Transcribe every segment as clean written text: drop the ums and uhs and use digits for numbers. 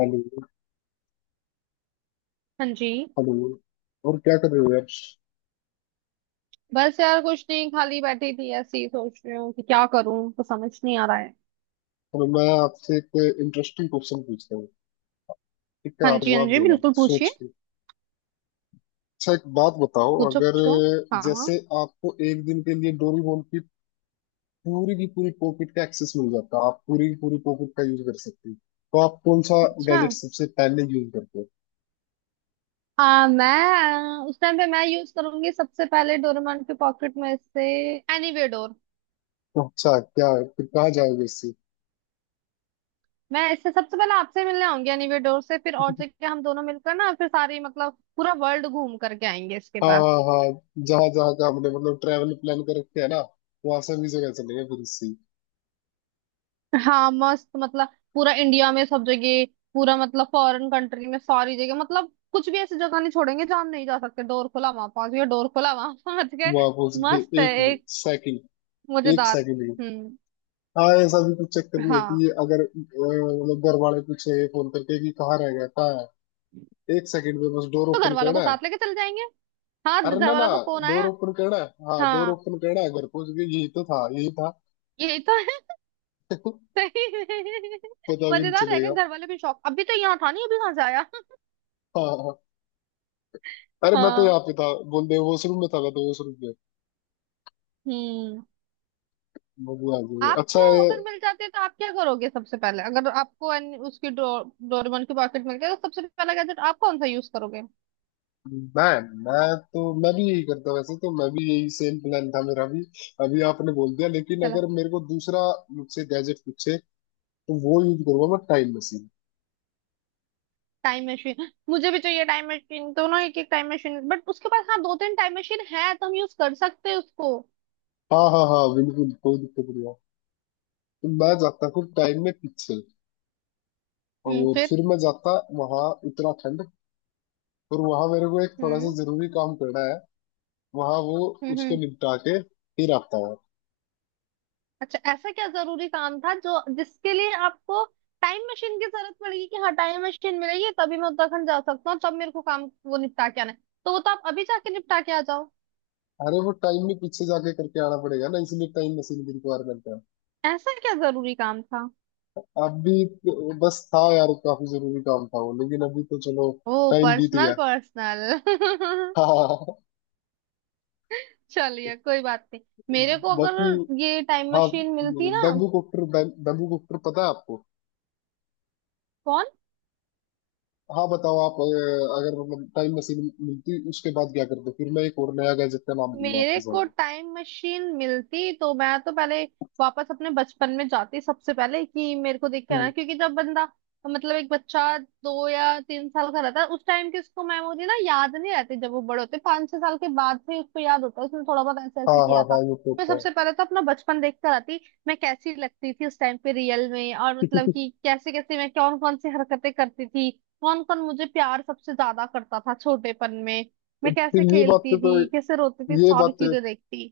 Hello. हाँ जी। Hello. और क्या कर रहे हो यार? बस यार कुछ नहीं, खाली बैठी थी, ऐसे ही सोच रही हूँ कि क्या करूँ, तो समझ नहीं आ रहा है। चलो, मैं आपसे एक इंटरेस्टिंग क्वेश्चन पूछता हूँ। ठीक है, हाँ आप जी हाँ जवाब जी, देना बिल्कुल पूछिए। सोच के। अच्छा, एक बात बताओ, पूछो अगर पूछो। हाँ हाँ। जैसे आपको एक दिन के लिए डोरीमोन की पूरी पॉकेट का एक्सेस मिल जाता, आप पूरी की पूरी पॉकेट का यूज कर सकते हो, तो आप कौन सा अच्छा। गैजेट सबसे पहले यूज करते हो? मैं उस टाइम पे मैं यूज करूंगी सबसे पहले डोरेमोन के पॉकेट में से एनीवे डोर। तो अच्छा, क्या फिर कहाँ जाओगे इससे? मैं इससे सबसे पहले आपसे मिलने आऊंगी एनीवे डोर से, फिर और जगह हम दोनों मिलकर ना, फिर सारी मतलब पूरा वर्ल्ड घूम करके आएंगे इसके हाँ बाद। हाँ हाँ। जहाँ जहाँ का हमने मतलब ट्रैवल प्लान कर रखे है ना, वहां से भी जगह चलेंगे फिर इससे। हाँ मस्त मतलब पूरा इंडिया में सब जगह, पूरा मतलब फॉरेन कंट्री में सारी जगह, मतलब कुछ भी ऐसी जगह नहीं छोड़ेंगे जहाँ हम नहीं जा सकते। डोर खुला वहां पहुंच गए, डोर खुला वहां पहुंच गए। वहां पहुंच मस्त गए। है। एक एक सेकंड एक मजेदार। सेकंड की। हम्म। हाँ, ऐसा भी कुछ चक्कर नहीं है हाँ कि अगर मतलब घर वाले पूछे फोन करके कि कहाँ रह गया, कहाँ है, 1 सेकंड में बस डोर तो घर ओपन वालों करना को है। साथ लेके चल जाएंगे। हाँ अरे घर ना ना, वालों का फोन डोर आया। ओपन करना है। हाँ, डोर हाँ, ओपन करना है, घर पहुंच गए, यही तो था, यही था। यही तो है। सही है। पता भी नहीं मजेदार रहेगा, चलेगा। घर वाले भी शौक, अभी तो यहाँ था नहीं, अभी कहाँ से आया। हाँ हाँ हाँ। अरे मैं तो हाँ। यहाँ पे था, बोल दे वॉशरूम में था, मैं तो वॉशरूम में। हम्म। बबू आ गई। आपको अच्छा अगर मिल जाते हैं तो आप क्या करोगे सबसे पहले, अगर आपको एन- उसकी डो, डोरेमोन की पॉकेट मिल गया, तो सबसे पहला गैजेट आप कौन सा यूज करोगे। मैं मैं तो मैं भी यही करता, वैसे तो मैं भी यही सेम प्लान था मेरा भी। अभी आपने बोल दिया, लेकिन चलो, अगर मेरे को दूसरा मुझसे गैजेट पूछे, तो वो यूज करूंगा मैं, टाइम मशीन। टाइम मशीन मुझे भी चाहिए, टाइम मशीन दोनों एक एक टाइम मशीन, बट उसके पास हाँ दो तीन टाइम मशीन है, तो हम यूज कर सकते हैं उसको। हाँ हाँ हाँ, बिल्कुल कोई दिक्कत नहीं है। तो मैं जाता हूँ टाइम में पीछे, और फिर। फिर मैं जाता वहाँ, उत्तराखंड। और वहां मेरे को एक थोड़ा सा हम्म जरूरी काम करना है, वहां वो, हम्म उसको हम्म। निपटा के फिर आता हूँ। अच्छा ऐसा क्या जरूरी काम था जो जिसके लिए आपको टाइम मशीन की जरूरत पड़ेगी कि हाँ टाइम मशीन मिलेगी तभी मैं उत्तराखंड जा सकता हूँ, तब मेरे को काम वो निपटा के आना है। तो वो तो आप अभी जाके निपटा के आ जाओ। अरे वो टाइम में पीछे जाके करके आना पड़ेगा ना, इसलिए टाइम मशीन की रिक्वायरमेंट है। ऐसा क्या जरूरी काम था। अब भी तो बस था यार, काफी जरूरी काम था वो, लेकिन अभी तो चलो, ओ टाइम बीत पर्सनल गया। पर्सनल। हाँ। चलिए कोई बात नहीं। मेरे को बाकी, अगर ये टाइम हाँ, मशीन मिलती ना। बैम्बू कॉप्टर, बैम्बू कॉप्टर पता है आपको? कौन। हाँ बताओ, आप अगर मतलब टाइम मशीन मिलती, उसके बाद क्या करते, फिर मैं एक और नया गैजेट का नाम दूंगा मेरे आपके को सामने। टाइम मशीन मिलती तो मैं तो पहले वापस अपने बचपन में जाती सबसे पहले, कि मेरे को देख के आना, हम्म, क्योंकि जब बंदा मतलब एक बच्चा दो या तीन साल का रहता है उस टाइम की उसको मेमोरी ना याद नहीं रहती। जब वो बड़े होते पाँच छह साल के बाद से उसको याद होता है उसने थोड़ा बहुत ऐसे हाँ ऐसे हाँ किया हाँ, था। ये तो मैं होता सबसे पहले तो अपना बचपन देख कर आती, मैं कैसी लगती थी उस टाइम पे रियल में, और मतलब कि कैसे कैसे मैं कौन कौन सी हरकतें करती थी, कौन कौन मुझे प्यार सबसे ज्यादा करता था छोटेपन में, मैं है। कैसे फिर ये खेलती बातें तो, थी, कैसे रोती थी, ये सारी बातें, चीजें देखती।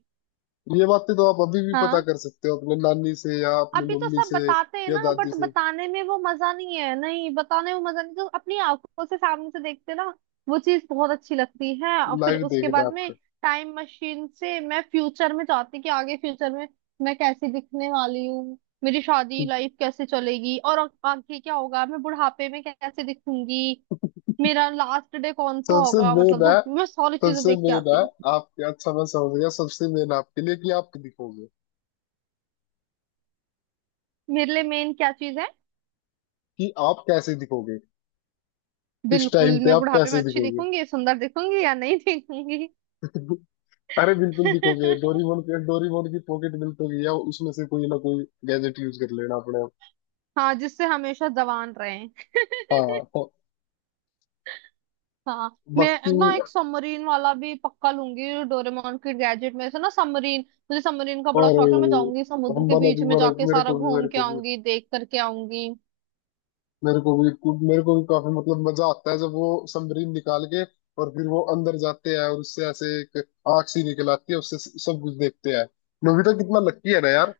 ये बातें तो आप अभी भी पता हाँ, कर सकते हो अपने नानी से या अपनी अभी तो मम्मी सब से, बताते हैं या ना, दादी बट से, बताने में वो मजा नहीं है, नहीं बताने में मजा नहीं, तो अपनी आंखों से सामने से देखते ना, वो चीज बहुत अच्छी लगती है। और फिर लाइव उसके देखना बाद में आपको। टाइम मशीन से मैं फ्यूचर में चाहती कि आगे फ्यूचर में मैं कैसी दिखने वाली हूँ, मेरी शादी हम्म। लाइफ कैसे चलेगी और अब आगे क्या होगा, मैं बुढ़ापे में कैसे दिखूंगी, मेरा लास्ट डे कौन सा सबसे होगा, मेन मतलब है, धरती में मैं सारी चीजें सबसे देख के मेन है आती। आपके। अच्छा, मैं समझ गया, सबसे मेन आपके लिए कि आप दिखोगे, मेरे लिए मेन क्या चीज है। कि आप कैसे दिखोगे, किस बिल्कुल टाइम पे मैं आप बुढ़ापे में कैसे अच्छी दिखोगे। दिखूंगी सुंदर दिखूंगी या नहीं दिखूंगी। अरे बिल्कुल दिखोगे, डोरीमोन के डोरीमोन की पॉकेट दिखोगी, या उसमें से कोई ना कोई गैजेट यूज कर लेना अपने आप। हाँ, जिससे हमेशा जवान रहे। हाँ तो हाँ, बाकी, मैं ना एक सबमरीन वाला भी पक्का लूंगी डोरेमोन के गैजेट में से, ना सबमरीन, मुझे सबमरीन का बड़ा शौक है। मैं और जाऊंगी समुद्र हम के मना बीच भी में मना, जाके मेरे सारा को भी घूम मेरे के को भी आऊंगी, देख करके आऊंगी। मेरे को भी मेरे को भी काफी मतलब मजा आता है जब वो समरीन निकाल के, और फिर वो अंदर जाते हैं और उससे ऐसे एक आग सी निकल आती है उससे, सब कुछ देखते हैं। नोबिता कितना लकी है ना यार।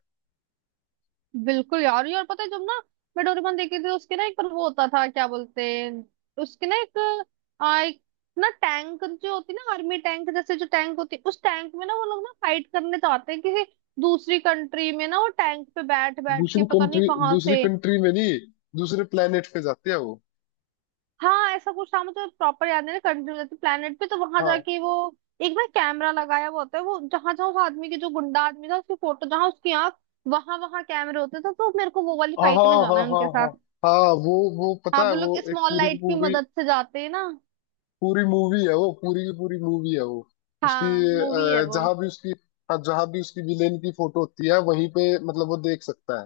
बिल्कुल यार। ये, और पता है जब ना मैं डोरेमोन देखी थी, उसके ना एक पर वो होता था, क्या बोलते हैं, उसके ना एक आ, एक ना टैंक जो होती है ना, आर्मी टैंक जैसे जो टैंक होती है, उस टैंक में ना वो लोग ना फाइट करने जाते हैं किसी दूसरी कंट्री में, ना वो टैंक पे बैठ बैठ के दूसरी पता नहीं कंट्री कहाँ दूसरी से। कंट्री में नहीं, दूसरे प्लेनेट पे जाते हैं वो। हाँ ऐसा कुछ था, मुझे प्रॉपर याद नहीं, कंट्री में प्लेनेट पे, तो वहां हाँ। जाके वो एक ना कैमरा लगाया हुआ होता है, वो जहां जहां उस आदमी की, जो गुंडा आदमी था उसकी फोटो, जहां उसकी आंख, वहां वहां कैमरे होते थे। तो मेरे को वो वाली हाँ हाँ फाइट में जाना हाँ है हाँ उनके साथ। हाँ। हाँ, वो हाँ पता है वो वो लोग एक स्मॉल पूरी की लाइट की पूरी मदद से जाते हैं ना। पूरी मूवी है वो पूरी की पूरी मूवी है वो, उसकी। हाँ, मूवी है वो। जहाँ भी उसकी, हाँ जहाँ भी उसकी विलेन की फोटो होती है वहीं पे, मतलब वो देख सकता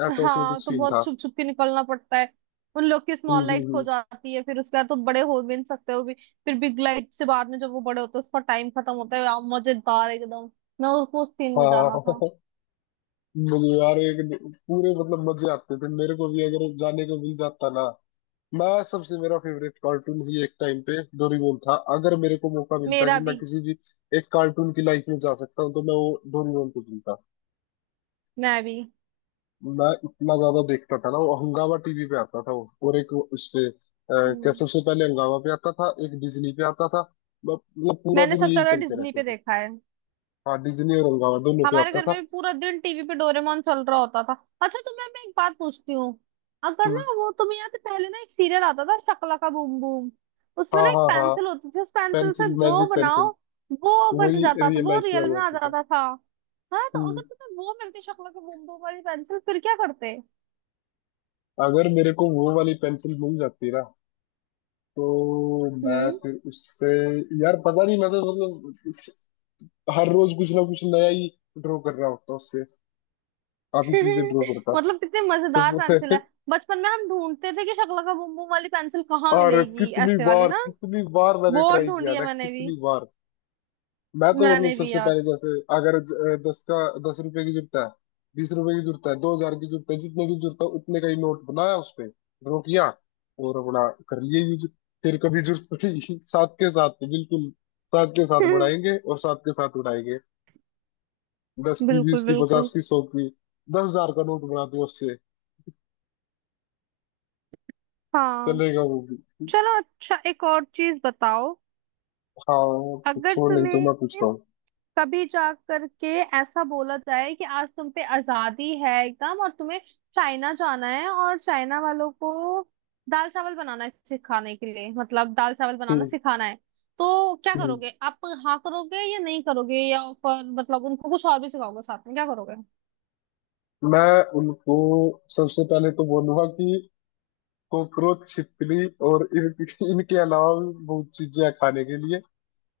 है, ऐसा उसमें हाँ कुछ तो सीन बहुत था। छुप छुप के निकलना पड़ता है। उन लोग की हम्म स्मॉल लाइट हम्म खो हम्म। जाती है, फिर उसके बाद तो बड़े हो भी नहीं सकते वो भी, फिर बिग लाइट से बाद में जब वो बड़े होते हैं, उसका टाइम खत्म होता है यार, मजेदार एकदम। मैं उसको उस सीन में हाँ। जाना था। मुझे यार एक पूरे मतलब मजे आते थे, मेरे को भी अगर जाने को मिल जाता ना। मैं सबसे, मेरा फेवरेट कार्टून ही एक टाइम पे डोरेमोन था। अगर मेरे को मौका मिलता मेरा कि मैं भी। किसी भी एक कार्टून की लाइफ में जा सकता हूँ, तो मैं वो डोरेमोन को चुनता। मैं भी। मैं इतना ज्यादा देखता था ना, वो हंगामा टीवी पे आता था वो, और एक वो उस पे क्या, हम्म। सबसे पहले हंगामा पे आता था, एक डिज्नी पे आता था। मतलब पूरा मैंने दिन सबसे यही ज्यादा चलते डिज्नी रहते पे थे। देखा है। हाँ, डिज्नी और हंगामा दोनों पे हमारे आता घर में था। भी पूरा दिन टीवी पे डोरेमोन चल रहा होता था। अच्छा तुम्हें मैं एक बात पूछती हूँ, अगर ना, हम्म, वो तुम्हें याद है पहले ना एक सीरियल आता था शकला का बूम बूम, उसमें ना हाँ एक हाँ हाँ, पेंसिल होती थी, उस पेंसिल से पेंसिल, जो मैजिक पेंसिल, बनाओ वो बन वही जाता था, रियल वो लाइफ में आ रियल में आ जाता था। जाता था। हाँ, तो अगर हम्म तुम्हें वो मिलती शकला का बूम बूम वाली पेंसिल, फिर क्या करते। अगर मेरे को वो वाली पेंसिल मिल जाती ना, तो मैं हम्म। फिर उससे, यार पता नहीं, मैं तो मतलब हर रोज कुछ ना कुछ नया ही ड्रॉ कर रहा होता उससे, काफी चीजें ड्रॉ करता मतलब कितनी मजेदार पेंसिल है। सब। बचपन में हम ढूंढते थे कि शकला का बूम बूम वाली पेंसिल कहाँ और मिलेगी, कितनी ऐसे वाली बार ना। कितनी बार मैंने बहुत ट्राई किया ढूंढी है ना, मैंने भी। कितनी बार। मैं तो मतलब मैंने भी सबसे यार। पहले जैसे, अगर दस का, 10 रुपए की जरूरत है, 20 रुपए की जरूरत है, 2,000 की जरूरत है, जितने की जरूरत है उतने का ही नोट बनाया उस पे रोकिया, और अपना कर लिए यूज। फिर कभी जरूरत पड़ी साथ के साथ, बिल्कुल साथ के साथ बढ़ाएंगे और साथ के साथ उड़ाएंगे, दस की, बीस बिल्कुल की, बिल्कुल। पचास की, सौ की, 10,000 का नोट बना दो उससे, हाँ। चलेगा वो भी। चलो अच्छा एक और चीज बताओ, हाँ, अगर कुछ और नहीं तो तुम्हें मैं पूछता हूँ। कभी जा करके ऐसा बोला जाए कि आज तुम पे आजादी है एकदम, और तुम्हें चाइना जाना है, और चाइना वालों को दाल चावल बनाना है सिखाने के लिए, मतलब दाल चावल बनाना हम्म। सिखाना है, तो क्या हम्म। करोगे आप। हाँ करोगे या नहीं करोगे, या फिर मतलब उनको कुछ और भी सिखाओगे साथ में, क्या करोगे। मैं उनको सबसे पहले तो बोलूंगा कि कॉकरोच, छिपकली और इनकी इनके अलावा भी बहुत चीजें हैं खाने के लिए,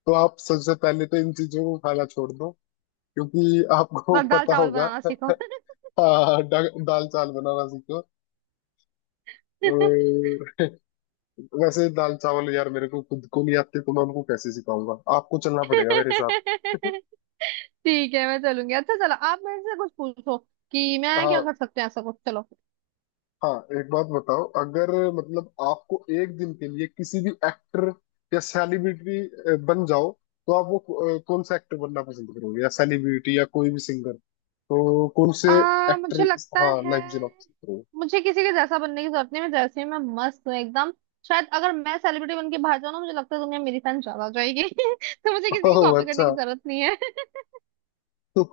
तो आप सबसे पहले तो इन चीजों को खाना छोड़ दो, क्योंकि आपको बस दाल पता चावल होगा। बनाना सीखो। हाँ, दाल चावल बनाना सीखो। और वैसे दाल चावल यार मेरे को खुद को नहीं आते, तो मैं उनको कैसे सिखाऊंगा, आपको चलना पड़ेगा मेरे साथ। ठीक है मैं चलूंगी। अच्छा चलो आप मेरे से कुछ पूछो कि मैं क्या हाँ कर सकते हैं, ऐसा कुछ, चलो। हाँ, एक बात बताओ, अगर मतलब आपको एक दिन के लिए किसी भी एक्टर या सेलिब्रिटी बन जाओ, तो आप वो कौन सा एक्टर बनना पसंद करोगे, या सेलिब्रिटी, या कोई भी सिंगर, तो कौन से एक्टर, मुझे लगता हाँ, है, लाइफ जीना पसंद करोगे? मुझे किसी के जैसा बनने की जरूरत नहीं, मैं जैसे ही मैं मस्त हूँ एकदम। शायद अगर मैं सेलिब्रिटी बन के बाहर जाऊँ ना, मुझे लगता है दुनिया मेरी फैन ज्यादा हो जाएगी। तो मुझे किसी की ओह कॉपी करने अच्छा। की जरूरत नहीं है। तो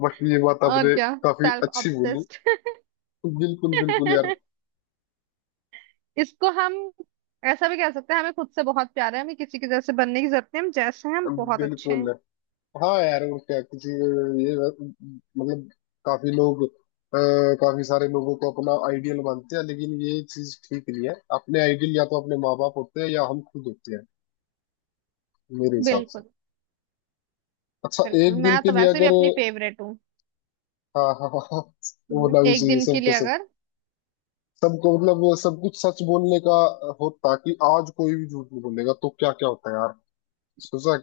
बट ये बात और आपने क्या, काफी सेल्फ अच्छी बोली। ऑब्सेस्ड। तो बिल्कुल बिल्कुल यार, इसको हम ऐसा भी कह सकते हैं, हमें खुद से बहुत प्यार है, हमें किसी के जैसे बनने की जरूरत नहीं है, हम जैसे हैं हम बहुत अच्छे बिल्कुल। हैं। हाँ यार, और क्या, किसी ये मतलब काफी लोग अ, काफी सारे लोगों को अपना आइडियल मानते हैं, लेकिन ये चीज ठीक नहीं है, अपने आइडियल या तो अपने माँ बाप होते हैं, या हम खुद होते हैं, मेरे हिसाब से। बिल्कुल अच्छा, बिल्कुल, एक दिन मैं के तो लिए वैसे भी अगर, अपनी फेवरेट हूँ। हाँ हाँ हाँ हाँ, होना भी एक चाहिए, दिन के सबके लिए सब अगर। सबको मतलब सब कुछ सच बोलने का होता कि आज कोई भी झूठ नहीं बोलेगा, तो क्या क्या होता है यार, सोचा है?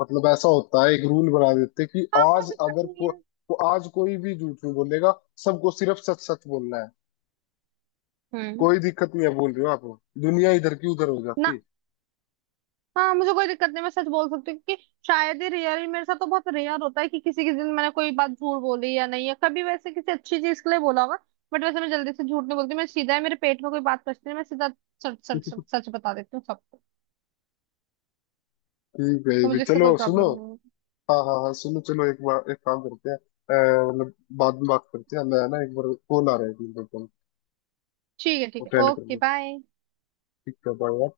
मतलब ऐसा होता है, एक रूल बना देते हैं कि हाँ कोई आज दिक्कत अगर नहीं है। को आज कोई भी झूठ नहीं बोलेगा, सबको सिर्फ सच सच बोलना है, हम्म। कोई दिक्कत नहीं है बोल रहे हो आप, दुनिया इधर की उधर हो जाती है। ना। हाँ मुझे कोई दिक्कत नहीं, मैं सच बोल सकती हूँ, क्योंकि शायद ही, रेयर ही मेरे साथ तो बहुत रेयर होता है कि किसी के दिन मैंने कोई बात झूठ बोली या नहीं, है कभी वैसे किसी अच्छी चीज के लिए बोला होगा। बट वैसे मैं जल्दी से झूठ नहीं बोलती, मैं सीधा है मेरे पेट में कोई बात पचती है मैं सीधा सच सच सच सच बता देती हूँ सबको। ठीक है, ये तो भी मुझे इससे चलो कोई सुनो। प्रॉब्लम नहीं है। हाँ हाँ हाँ, सुनो, चलो एक बार एक काम करते हैं, मतलब बाद में बात करते हैं, मैं ना एक बार कॉल आ रहा है, 1 मिनट रुको, ठीक है ठीक है अटेंड कर ओके लो। बाय। ठीक है, बाय।